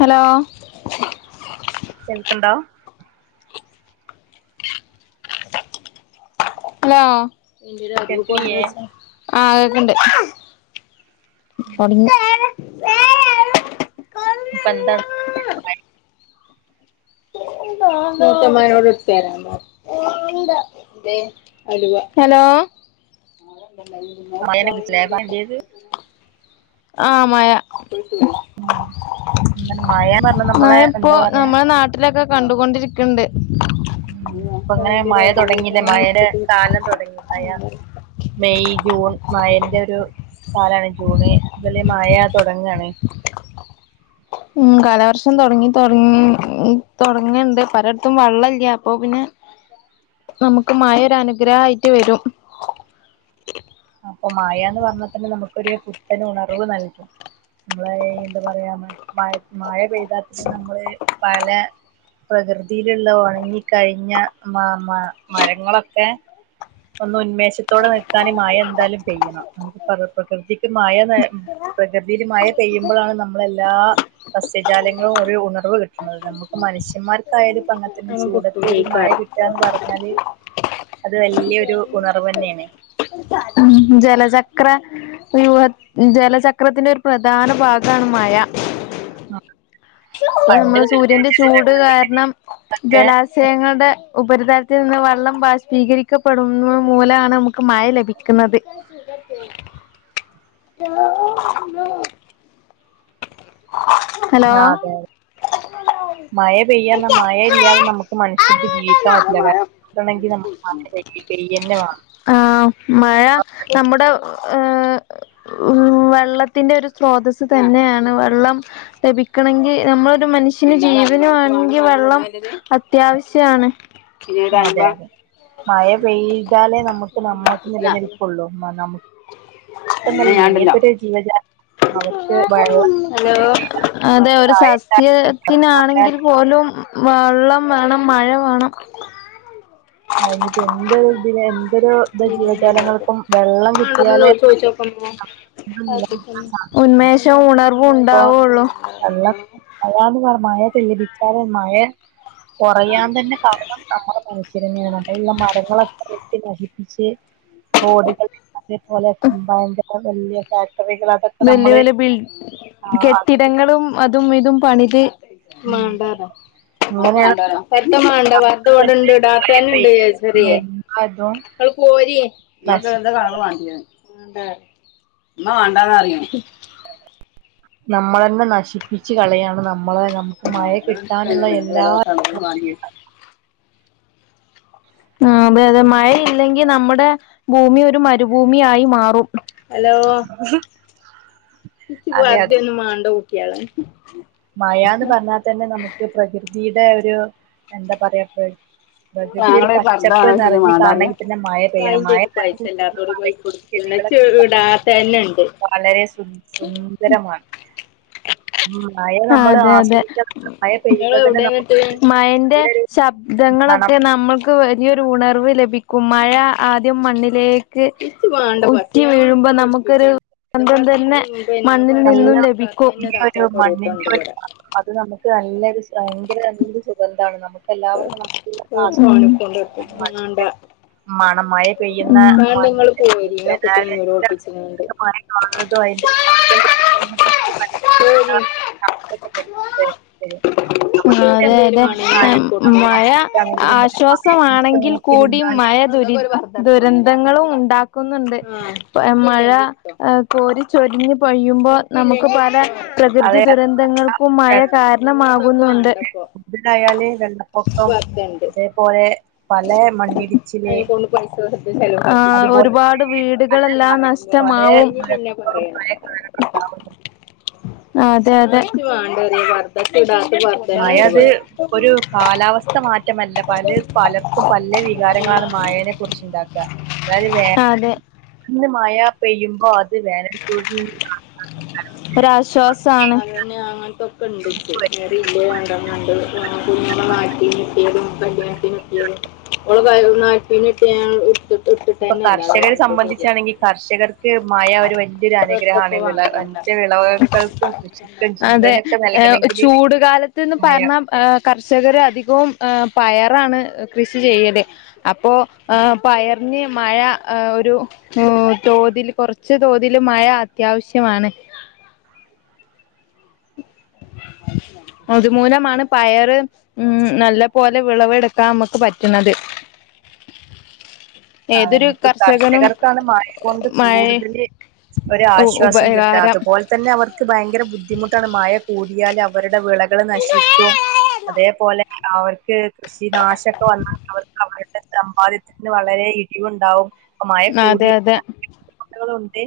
Hello കേൾക്ക്ണ്ടോ hello കേൾക്കണില്ലേ ആഹ് കേക്ക്ണ്ട് തൊട്ങ്ങി [unintelligible] ന്ന് പെന്താണ് മൂത്തമ്മാനോട് ഇട്ത്തെരാം പറയ് ഹലുവ ഹലോ മഴെന് കുറിച്ലേ പറയേണ്ടത് ആഹ് മഴാ ന്താണ് മഴാന്ന് പർഞ്ഞ നമ്മളെ എന്താ പറയാ ട്ടിലൊക്കെ കണ്ടുകൊണ്ടിരിക്ക്ണ്ട് ഉം ഇപ്പൊ ഇങ്ങനെ അയിന്റൊരു മഴ തൊടങ്ങില്ലേ അരുവ് മഴെടെ എടുത്തിട്ട് കാലം തൊടങ്ങി മഴ മെയ്, ജൂൺ മഴെന്റെ ഒരു കാലാണ് ജൂണ് ഇഞ്ഞുതല് മഴ തൊടങ്ങാണ് ഉം കാലവർഷം തൊടങ്ങി തൊട്ങ്ങ് തൊടങ്ങ്ണ്ട് പലെട്ത്തും വള്ളല്ല്യ അപ്പൊ പിന്നെ [inaudible] നമ്ക്ക് മഴ ഒരു അനുഗ്രഹായിറ്റ് വെരും അപ്പൊ മഴാന്ന് പറഞ്ഞാതന്നെ നമ്ക്കൊര് പുത്തൻ ഉണർവ് നൽകും നമ്മള് ഈ എന്താ പറയാ മ മഴ് മഴ പെയ്താ തന്നെ നമ്മ്ള് പലെ പ്രകൃതിയ്ല്ള്ള ഒണങ്ങി കഴിഞ്ഞ മ മ മരങ്ങളൊക്കെ ഒന്ന് ഉന്മേഷത്തോടെ ന്ന്ക്കാന് മഴ എന്തായാലും പെയ്യണം നമുക്ക് പ്രകൃ പ്രകൃതിക്ക് മഴ വേ ഉം പ്രകൃതില് മഴ പെയ്യ്മ്പഴാണ് നമ്മ്ള് എല്ലാ സസ്യജാലങ്ങളും ഒരു ഉണർവ് ക് ട്ട്ണത് നമ്മക്ക് മനുഷ്യന്മാർക്കായാലും ഇപ്പങ്ങനത്തന്നെ അതിനെ കിട്ടും ചൂടത്ത് ഒരു മഴ ജയിക്കാറ് കി ട്ടാന്ന് പറഞ്ഞാല് അത് വല്യൊരു ഉണർവെന്നേണ് ഉം ഉം ജലചക്ര വ്യൂഹ ജലചക്രത്തിന്റെ ഒരു പ്രധാന ഭാഗാണ് മഴ ആഹ് പ്പൊ നമ്മ്ള് സൂര്യന്റെ ചൂട് കാരണം ഒക്കെ ജലാ ശയങ്ങൾടെ ഉപരിതലത്തിൽ നിന്ന് വെള്ളം ബാഷ്പീകരിക്കപ്പെടുന്നത് മൂലാണ് നമുക്ക് മഴ ലഭി ക്ക്ണത് [unintelligible] അ ആഹ് അതെ അതെ മഴ പെയ്യാർഞ്ഞ മഴ ഇല്ല്യാതെ നമുക്ക് മനുഷ്യർക്ക് ജീവിക്കാൻ പറ്റ്ല്ല വെ മഴ കിട്ടണെങ്കി നമ്മക്ക് മഴ പെയ്യ് പെയ്യെന്നെ വേണം ആഹ് മഴ നമ്മുടെ ഏഹ് ഉം ഹും വെള്ളത്തിന്റെ ഒരു സ്രോതസ്സ് തന്നെയാണ് വെള്ളം ലഭിക്കണെങ്കി നമ്മളൊരു മനുഷ്യന് ജീവന് വാണെങ്കി വെള്ളം അത്യാവശ്യാണ് ജീവിത അൻ അതെ [unintelligible] അതെ മഴ പെയ്താലേ ഞമ്മക്ക് നമ്മക്ക് നിലനിൽപ്പൊള്ളൂ മ നമ് ക്കെന്നെല്ല എതൊരു ജീവജാ ഹലോ, അതെ ഒരു സസ്യ ത്തിനാണെങ്കിൽ പോലും വള്ളം വേണം മഴ വേണം അയിഞ്ഞിപ്പോ എന്തൊരു ഇതിലെ എന്തൊരു ത് ജീവജാലങ്ങൾക്കും വെള്ളം കിട്ടിയാലേ അഹ് [unintelligible] ഉന്മേഷോം ഉണർവും ണ്ടാവോള്ളു അല്ല മഴാന്ന് [unintelligible] മഴ പെയ്യിപ്പിച്ചാലേ മഴ കൊറയാൻ തന്നെ കാരണം നമ്മള് മനുഷ്യരെന്നെ ആണ് [unintelligible] പ്പം മരങ്ങളൊക്കെ വെട്ടി നശിപ്പിച്ച് റോഡിന്റെ [unintelligible] ഭയങ്കര വല്ല്യ ഫാക്ടറികളാ ബല്യ വല്യ ബിൽ അത് കെട്ടിടങ്ങളും അതും ഇതും പണിത് ഉം മാണ്ടാ റയ് മ്മാക്ക് അങ്ങനെയാണ് വാണ്ടേലോ പർദ്ദ മാണ്ട പർദ്ദ വടണ്ട് തന്നെ മഴ ഡാത്തെന്നെണ്ട് [unintelligible] പെയ്യുന്നതും ങ്ങള് പോരി ങ്ങക്ക് നശിക്കും എന്താ കളറ് വാണ്ട്യെ വാണ്ടെ ന്നാ വാണ്ടന്നറിയണം. നമ്മളെന്നെ നശിപ്പിച്ച് കളയാണ് നമ്മള് നമുക്ക് മഴ കിട്ടാനുള്ള എല്ലാ [unintelligible] ആഹ് അതെ അതെ മഴയില്ലെങ്കി നമ്മുടെ ഭൂമി ഒരു മരുഭൂമി ആയി മാറും. ഹലോ ഇക്കി അതെ പർദ്ദയൊന്നും മാണ്ട കുട്ട്യളെ മഴാന്ന് പറഞ്ഞാ തന്നെ നമുക്ക് പ്രകൃതീടെ ഒരു എന്താ പറയാ പ്പത് പ്രകൃതി ഒരു ആങ്ങളെ പച്ചപ്പ് പർദ്ദാണോ വെച്ചിട്ട് നിറഞ്ഞ് മാണ്ടാറിയ കാണെങ്കി തന്നെ മഴ പെയ്യണം മഴ [unintelligible] പിന്ന ച്ടാത്തന്നെ ണ്ട്. വളരെ സു സുന്ദരമാണ് ഉ മഴ നമ്മള് ആസ്വദിക്ക. ങ്ങളെ വ്ടെ ന്നിട്ട് മയന്റെ നല്ലൊരു മണം ശബ്ദങ്ങളൊക്കെ നമ്മൾ ക്ക് വലിയൊരു ഉണർവ് ലഭിക്കും മഴ ആദ്യം മണ്ണിലേക്ക് ഇച്ച് വാണ്ട പർ റ്റി വീഴുമ്പോ നമുക്കൊരു സ്വന്തം തന്നെ.... മണ്ണിൽ നിന്നും നല്ല ലഭിക്കും. ഈ ഒരു താത്താക്കൊരൂട്ടം മണ്ണിന്റെ ണ്ട് ഒരു വടെ മണം അത് നമുക്ക് നല്ലൊരു ശ് ഭയങ്കര നല്ലൊരു സുഗന്ധാണ് നമുക്ക് പ്പല്ലാവർക്കും ഫോണിൽ കൊണ്ട് വെക്കും വേണ്ട [unintelligible] മണം മഴ പെയ്യുന്ന വേണ്ട ഇങ്ങള് പോരി ആ കുട്ടീനെ ഇന്നോട് ഒളിപ്പിച്ചിങ്ങാണ്ട് [unintelligible] ശരി എന്തെങ്കിലും ആഹ് അതെ അതെ. ഒരു കാര്യത്തിൽ [unintelligible] നമ്മൾ മഴ അസ്വസ്ഥാണെങ്കിലും ഒരു മഴയൊക്കെ ആശ്വാസമാണെങ്കിൽ നോക്കി കൂടി മ നിന്നാല് ഴ ദുരി ദുരന്തങ്ങളും ഉണ്ടാക്കുന്നുണ്ട് വേ മഴ ഏ കോരി ചൊരിഞ്ഞ് പെയ്യുമ്പോ നമുക്ക് പല പ്രകൃതി അത് ദുരന്തങ്ങൾക്കും മഴ കാരണമാകുന്നുണ്ട്. [unintelligible] ഒക്കം വർധണ്ട് തേപോലെ പലേ മണ്ണിടിച്ചില് അയിന കൊണ്ടു പഠിക്കോല് ആഹ് അതുപോലെ പല ഒരുപാട് വീടുകളെല്ലാം പല നഷ്ടമാവും. ദുരന്തങ്ങളും [unintelligible] ആഹ്അതെ അതെ. ത്ത മാറ്റമല്ല പല പലർക്കും പല വികാരങ്ങളാണ് മയേനെ കുറിച്ച്ണ്ടാക്ക അതായത് അതെ [unintelligible] ന്ന് മഴ പെയ്യുമ്പോ അത് വേനൽ ചൂടിന് ഒരാശ്വാസാണ്. അതെന്നാ [unintelligible] ക്കണ്ട് ക്ക് [unintelligible] കല്യാൺത്തിന് കിട്ടിയതും ഓള് [unintelligible] ഇപ്പ കർഷകരെ സംബന്ധിച്ചാണെങ്കി കർഷകർക്ക് മഴ ഒരു വൽ ല്യൊരു വെറുതെപ്പോ അനുഗ്രഹാണ് വിള വാങ്ങണ്ട [unintelligible] വിളവക്കൾക്കും കൃഷിക്കും ജീവനൊക്കെ നൽകണങ്കില്..... ത്തൊന്നും [unintelligible] ഏ കർഷകര് അധികവുംഎഹ് പയറാണ് കൃഷി ചെയ്യല് അപ്പോ പയർ... ഞ് മയ എഹ് ഒരു തോതിൽ കുറച്ച് തോ തില് മയ അത്യാവശ്യമാണ്...... [inaudible] അതുമൂലമാണ് പയറ്.... ഉം നല്ല പോലെ വിളവെടുക്കാ മ്മക്ക് പറ്റുന്നത്.. ഏതൊരു അതന്നെ പ് കർഷകനും കർഷകർക്കാന്ന് മയ കൊണ്ട് മഴ കൂടുതല്..... ഒരാശ്വാസം കിട്ട ഉപകാരം അതുപോലെ തന്നെ അവർക്ക് ഭയങ്കര ബുദ്ധിമുട്ടാണ് മയ കൂടിയാല... വരുടെ വിളകള് നശിക്കും അതേപോലെ..... അവർക്ക് കൃഷിനാശൊക്കെ വന്നാ അവർക്ക് അവരുടെ സമ്പാദ്യത്തിന് വളരെ..... ഴിവുണ്ടാവും അ മയ കൂ അതെ അതെ [unintelligible] ണ്ട്.....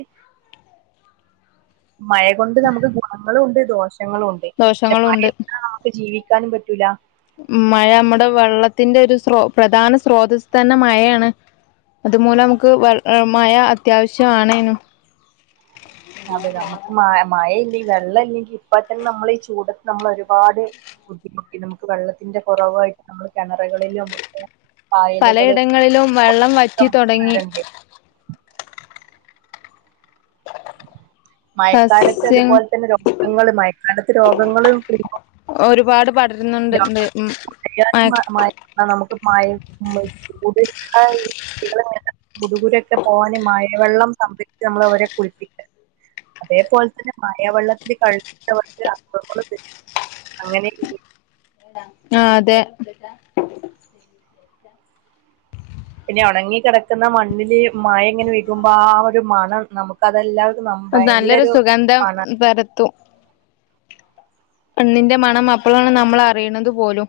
മയ കൊണ്ട് നമുക്ക് ഗുണങ്ങളുണ്ട് ദോഷങ്ങളു ദോഷങ്ങളുണ്ട് ക്ക് ജീവിക്കാനും പറ്റൂല മയ മ്മടെ വെള്ളത്തിന്റെ ഒരു സ്രോ പ്രധാന സ്രോതസ് തന്നെ മയയാണ് അതുമൂലം അമക്ക് വ മഴ അത്യാവശ്യാണേനു അതെ നമുക്ക് മയ മയയില്ലെങ്കി വെള്ളം ഇല്ലെങ്കി ഇപ്പ തന്നെ നമ്മളീ ചൂടത്ത് നമ്മളോരുപാട് ബുദ്ധിമുട്ടി നമുക്ക് വെള്ളത്തിന്റെ കുറവായിട്ട് നമ്മള് കിണറകിലും ഒക്കെ പായലുകള് പലയിടങ്ങളിലും വെള്ളം വറ്റി [unintelligible] തുടങ്ങി റുണ്ട് മഴക്കാലത്ത് സസ്യം അതുപോലെ തന്നെ രോഗങ്ങള് മഴക്കാലത്ത് രോഗങ്ങള് കൂടുബോ ഒരുപാട് പടരുന്നുണ്ട്ണ്ട് ഉം മയ ആഹ് നമുക്ക് മയ ചൂട്‌ അയി പിന്നെ ഗുതുഗുലൊക്കെ പോവാന് മയവെള്ളം സംഭരിച്ച് നമ്മളവരെ കുളിപ്പിക്ക അതേപോലെ തന്നെ മായവെള്ളത്തില് കളിച്ചിട്ട് അവർക്ക് അസുഖങ്ങളു വരും അങ്ങനെ [unintelligible] ആഹ് അതെ പിന്നെ ഉണങ്ങി കിടക്ക്ന്ന മണ്ണില് മയ ഇങ്ങനെ വെയ്കുമ്പോ ആ ഒരു മണം നമു അതെല്ലാവരു നബ വയൽനൊരു മണ വരത്തും മണ്ണിന്റെ മണം അപ്പോളാണ് നമ്മള് അറിയണത് പോലും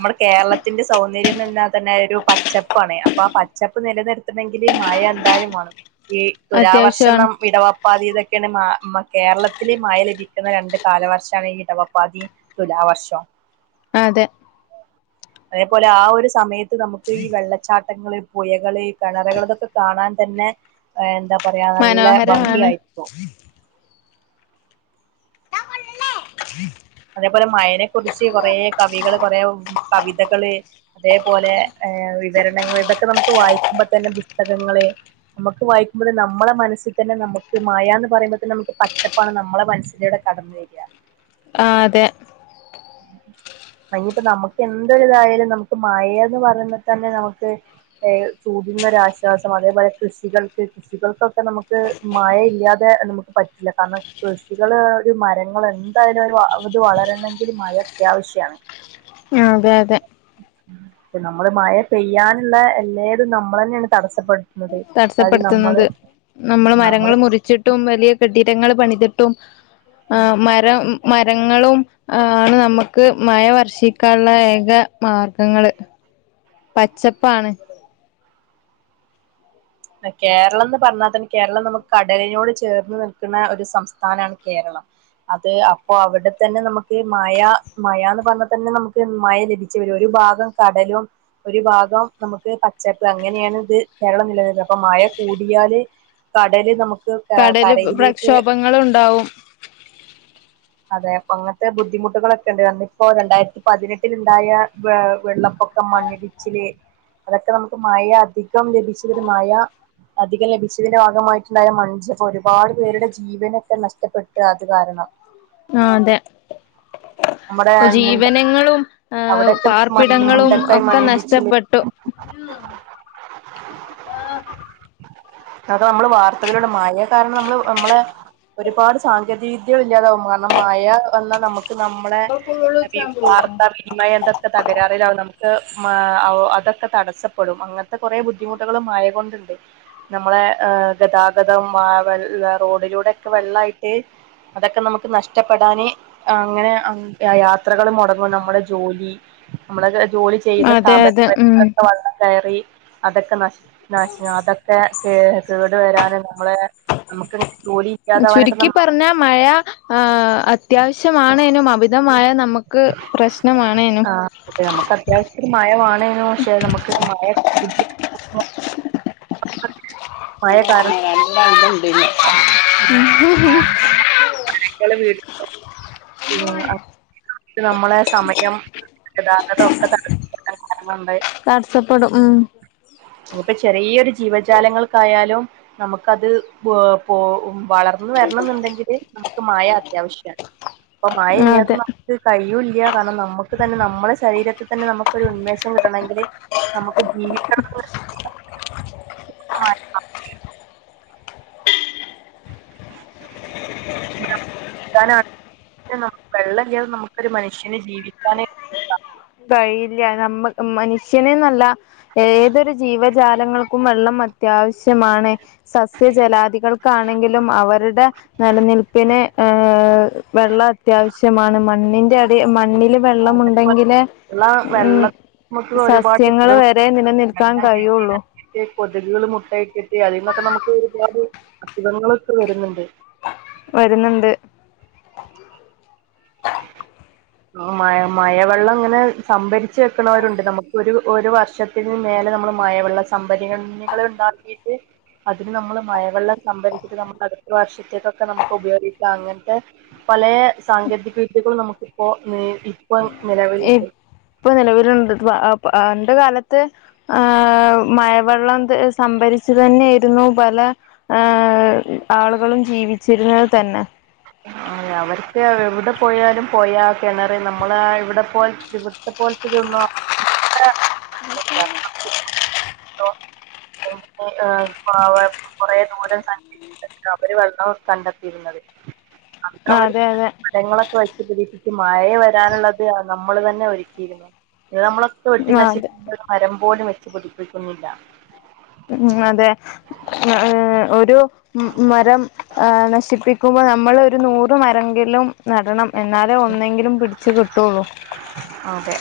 മ്മടെ കേരളത്തിന്റെ സൗന്ദര്യം തന്നെ അതന്നെ ഒരു പച്ചപ്പാണ് അപ്പൊ ആഹ് പച്ചപ്പ് നിലനിർ ത്തണങ്കില് മയ എന്തായാലും വേണം ഈ തുലാ വർഷം ന അത്യാവശ്യമാണ് ഇടവം പ്പാതി ഇതൊക്കെയാണ് മ കേരളത്തില് മയ ലഭിക്കുന്ന രണ്ട് കാലവർഷാണ് ഈ ഇടവപ്പാതി തുലാ വർഷം ആഹ് അതെ അതേപോലെ ആ ഒരു സമയത്ത് നമുക്ക് ഈ വെള്ളച്ചാട്ടങ്ങള് പുയകള് കിണറകൾക്കൊക്കെ കാണാൻ തന്നെ എന്താ പറയാ നല്ല മനോഹരമാണ് ഭംഗിയായി ടാ കൊല്ലല്ലേ അതേപോലെ മയനെ കുറിച്ച് കൊറേ കവികള് കൊറേ കവിതകള് അതേപോലെ വിവരണങ്ങള് ഇതൊക്കെ നമുക്ക് വായിക്കുമ്പോ തന്നെ പുസ്തകങ്ങള് നമുക്ക് വായിക്കുമ്പോ നമ്മളെ മനസി തന്നെ നമുക്ക് മയ എന്ന് പറയുമ്പോ തന്നെ നമുക്ക് പച്ചപ്പാണ് നമ്മള മനസ്സിലൂടെ കട വര ആഹ് അതെ അയ്നിപ്പ നമുക്ക് എന്തൊരിതായാലും നമുക്ക് മയന്ന് പറയുന്നമ്പോ തന്നെ നമുക്ക് ഏഹ് ചൂടുന്നൊരാശ്വാസം അതേപോലെ കൃഷികൾക്ക് കൃഷികൾക്കൊക്കെ നമുക്ക് മഴ ഇല്ലാതെ നമുക്ക് പറ്റില്ല കാരണം കൃഷികള് ഒരു മരങ്ങള ഇത് വളരണമെങ്കിൽ മഴ അത്യാവശ്യമാണ് ആഹ് അതെ അതെ നമ്മള് മഴ പെയ്യാനുള്ള എല്ലേലും നമ്മള് തന്നെയാണ് തടസ്സപ്പെടു തടസ്സപ്പെടുത്തുന്നത് നമ്മള് നമ്മൾ മരങ്ങള് മുറിച്ചി ട്ടും വലിയ കെട്ടിരങ്ങൾ പണിതിട്ടും ആഹ് മര മരങ്ങളും ആഹ് ആണ് നമ്മുക്ക് മഴ വർഷിക്കാനുള്ള ഏക മാർഗങ്ങള് പച്ചപ്പാണ് കേരളം എന്ന് പറഞ്ഞാൽ തന്നെ കേരളം ന് പറഞാല് നമുക്ക് കടലിനോട് ചേർന്ന് നിൽക്കുന്ന ഒരു സംസ്ഥാനമാണ് കേരളം അത് അപ്പൊ അവിടെത്തന്നെ നമുക്ക് മഴ മഴ എന്ന് പറഞ്ഞാൽ തന്നെ നമുക്ക് മഴ ലഭിക്കും ഒരു ഭാഗം കടലും ഒരു ഭാഗം നമുക്ക് പച്ചപ്പും അങ്ങനെയാണ് ഇത് കേരളം നിലനി അപ്പൊ മഴ കൂടിയാല് കടല് നമുക്ക് കടല് കരയിലേക്ക് പ്രക്ഷോഭങ്ങളും ഉണ്ടാവും അതെ അപ്പൊ അങ്ങനത്തെ ബുദ്ധിമുട്ടുകളൊക്കെ ഉണ്ട് വന്നിപ്പോ രണ്ടായിരത്തി പതിനെട്ടില് ഇണ്ടായ വ വെള്ളപ്പൊക്കം മണ്ണിടിച്ചില് അതൊക്കെ നമുക്ക് മഴ അധികം ലഭിച്ചതൊരു മയ ഉം അധികം ലഭിച്ചതിന്റെ ഭാഗമായിട്ടുണ്ടായ മൺജപ്പ് ഒരുപാട് പേരുടെ ജീവനൊക്കെ നഷ്ടപ്പെട്ടു അത് കാരണം ആഹ് അതെ നമ്മുടെ മുണ്ട ജീവനങ്ങളും ആഹ് അവിടെയൊക്കെ മണ്ണ് പാർപ്പിടങ്ങളും മുണ്ടക്കായി ഒക്കെ മണ്ണിടിച്ചില് നഷ്ടപ്പെ ട്ടു ആഹ് അത് നമ്മള് വാർത്തകളൂടെ മഴ കാരണം നമ്മള് നമ്മളെ ഒരുപാട് സാങ്കേതിക വിദ്യകള് ഇല്ലാതാവും കാരണം മയ വന്നാ നമ് ക്ക് നമ്മളെ ഇപ്പൊ ഫുള്ള് ച്ചാൻ [unintelligible] പോവോ വാർത്ത വി മയൊക്കെ തകരാറിലാവും നമുക്ക് മമ് അതൊക്കെ തടസ്സപ്പെടും അങ്ങന് ത്തെ കൊറേ ബുദ്ധിമുട്ടുകളും മയകൊണ്ടിണ്ട് നമ്മളെ ആഹ് ഗതാഗതം വെ റോഡിലൂടെക്കെ വെള്ളായിട്ട് അതക്കെ നമക്ക് നഷ്ടപ്പെടാന് അങ്ങനെ യാത്രകൾ മൊടങ്ങും നമ്മടെ ജോലി നമ്മളെ ജോലി ചെയ്യുന്ന അതെ അതെ ഉം സ്ഥാപനങ്ങളിലൊക്കെ വെള്ളം കയറി അതൊക്കെ നഷ് നഷ് അതൊക്കെ കേ കേടു വരാന് നമ്മളെ നമുക്ക്ങ്ങനെ ജോലി ഇല്ലാതാവാനൊക്കെ ചുരുക്കി നമ്മ പറഞ്ഞ മഴ ഏഹ് അത്യാവശ്യമാണേനു അമിത മിതമായ നമുക്ക് പ്രശ്നമാണേനും നമുക്ക് അത്യാവശ്യം ഒരു മയവേണേനു പക്ഷെ നമുക്ക് മയ മഴ കാരണം [unintelligible] [inaudible] നമ്മളെ സമയം ഗതാഗതൊ ഒക്കെ തടസ [unintelligible] തടസ്സപ്പെടും ഉം അതിപ്പൊ ചെറിയൊരു ജീവജാലങ്ങൾക്കായാലും നമക്കത് പോ പേ വളർ ന്ന് വരണംന്നുണ്ടെങ്കില് നമുക്ക് മയ അത്യാവശ്യാണ് അപ്പ മഴ അതെ ഇല്ലാതെ കഴിയൂല്ല കാരണം നമുക്ക് തന്നെ നമ്മളെ ശരീരത്തിതന്നെ നമുക്കൊരു ഉന്മേഷം കിട്ടണെങ്കില്. നമക്ക് ജീവിക്ക [inaudible] [unintelligible] വെള്ളില്ലാതെ നമുക്കൊരു മനുഷ്യന് ജീവിക്കാന് കഴിയില്ല നമ്മ മനുഷ്യന്ന്നല്ല ഏതൊരു ജീവജാലങ്ങൾക്കും വെള്ളം അത്യാവശ്യമാണ്. സസ്യജലാദികൾക്കാണെങ്കിലും അവര്ടെ നെലനിൽപ്പിന് ഏഹ് വെള്ളം അത്യാവശ്യമാണ് മണ്ണിന്റെഅടി മണ്ണിലും. വെള്ളം ഉണ്ടെങ്കിലെ ന്ന വെള്ളം നമക്ക് ഒരുപാട് സസ്യങ്ങള് വരെ നിലനിൽക്കാൻ കഴിയുള്ളൂ [unintelligible] കൊതുകൾ മുട്ടയെക്കിട്ടെ അതീന്നൊക്കെ നമുക്ക് ഒരുപാട് അസുഖങ്ങളൊക്കെ വരുന്നുണ്ട്. വരുന്ന്ണ്ട്. മ മഴവെള്ളം ഇങ്ങനെ സംഭരിച്ച് വെക്കണോരുണ്ട്. നമുക്ക് ഒരു ഒരു വർഷത്തെ ത്തിന് മേലെ നമ്മള് മഴവെള്ള സംഭരണികള് ഇണ്ടാക്കീട്ട്. അതിന് നമ്മള് മഴവെള്ളം സംഭരിച്ചിട്ട് നമ്മക്ക് അടുത്ത വർഷത്തേക്കൊക്കെ നമുക്ക് ഉപയോഗിക്കാം അങ്ങനത്തെ പലേ സാങ്കേതികവിദ്യകളും നമുക്കിപ്പോ ഇപ്പം നിലവിലുണ്ട്. ഇപ്പൊ നിലവിലുണ്ട്. ആ പണ്ട് കാലത്ത്. ആഹ് മഴവെള്ളം സംഭരിച്ചു തന്നേരുന്നു പല ആഹ് ആളുകളും ജീവിച്ചിരുന്നത് തന്നെ. അവരൊക്കെ എവടെ പോയാലും പൊയാ കെണറ് നമ്മള് ഇവിടെ പോല് പോല്ത്തിതന്നൊ [inaudible] ആ വ കൊറേ ദൂരം സഞ്ചരിച്ച്. അവര് വെള്ളം കണ്ടെത്തിയിരുന്നത്. അന്ന് ആ അവര് അതെ അതെ മരങ്ങളൊക്കെ വെച്ച് പിടിപ്പിച്ച് മഴ വരാനുള്ളത് നമ്മൾ തന്നെ ഒരുക്കിയിരുന്നു. ഇത് നമ്മള് വെട്ടി ആഹ് അതെ നശിപ്പിക്കുന്ന മരം പോലും വെച്ച് പിടിപ്പിക്കുന്നില്ല. ഉം അതെ ഒരു മരം ആ നശിപ്പിക്കുമ്പോൾ നമ്മള് ഒരു നൂറ് റ് മരം എങ്കിലും നടണം എന്നാലേ ഒന്നെങ്കിലും പിടിച്ചു കിട്ടോള്ളു. അതെ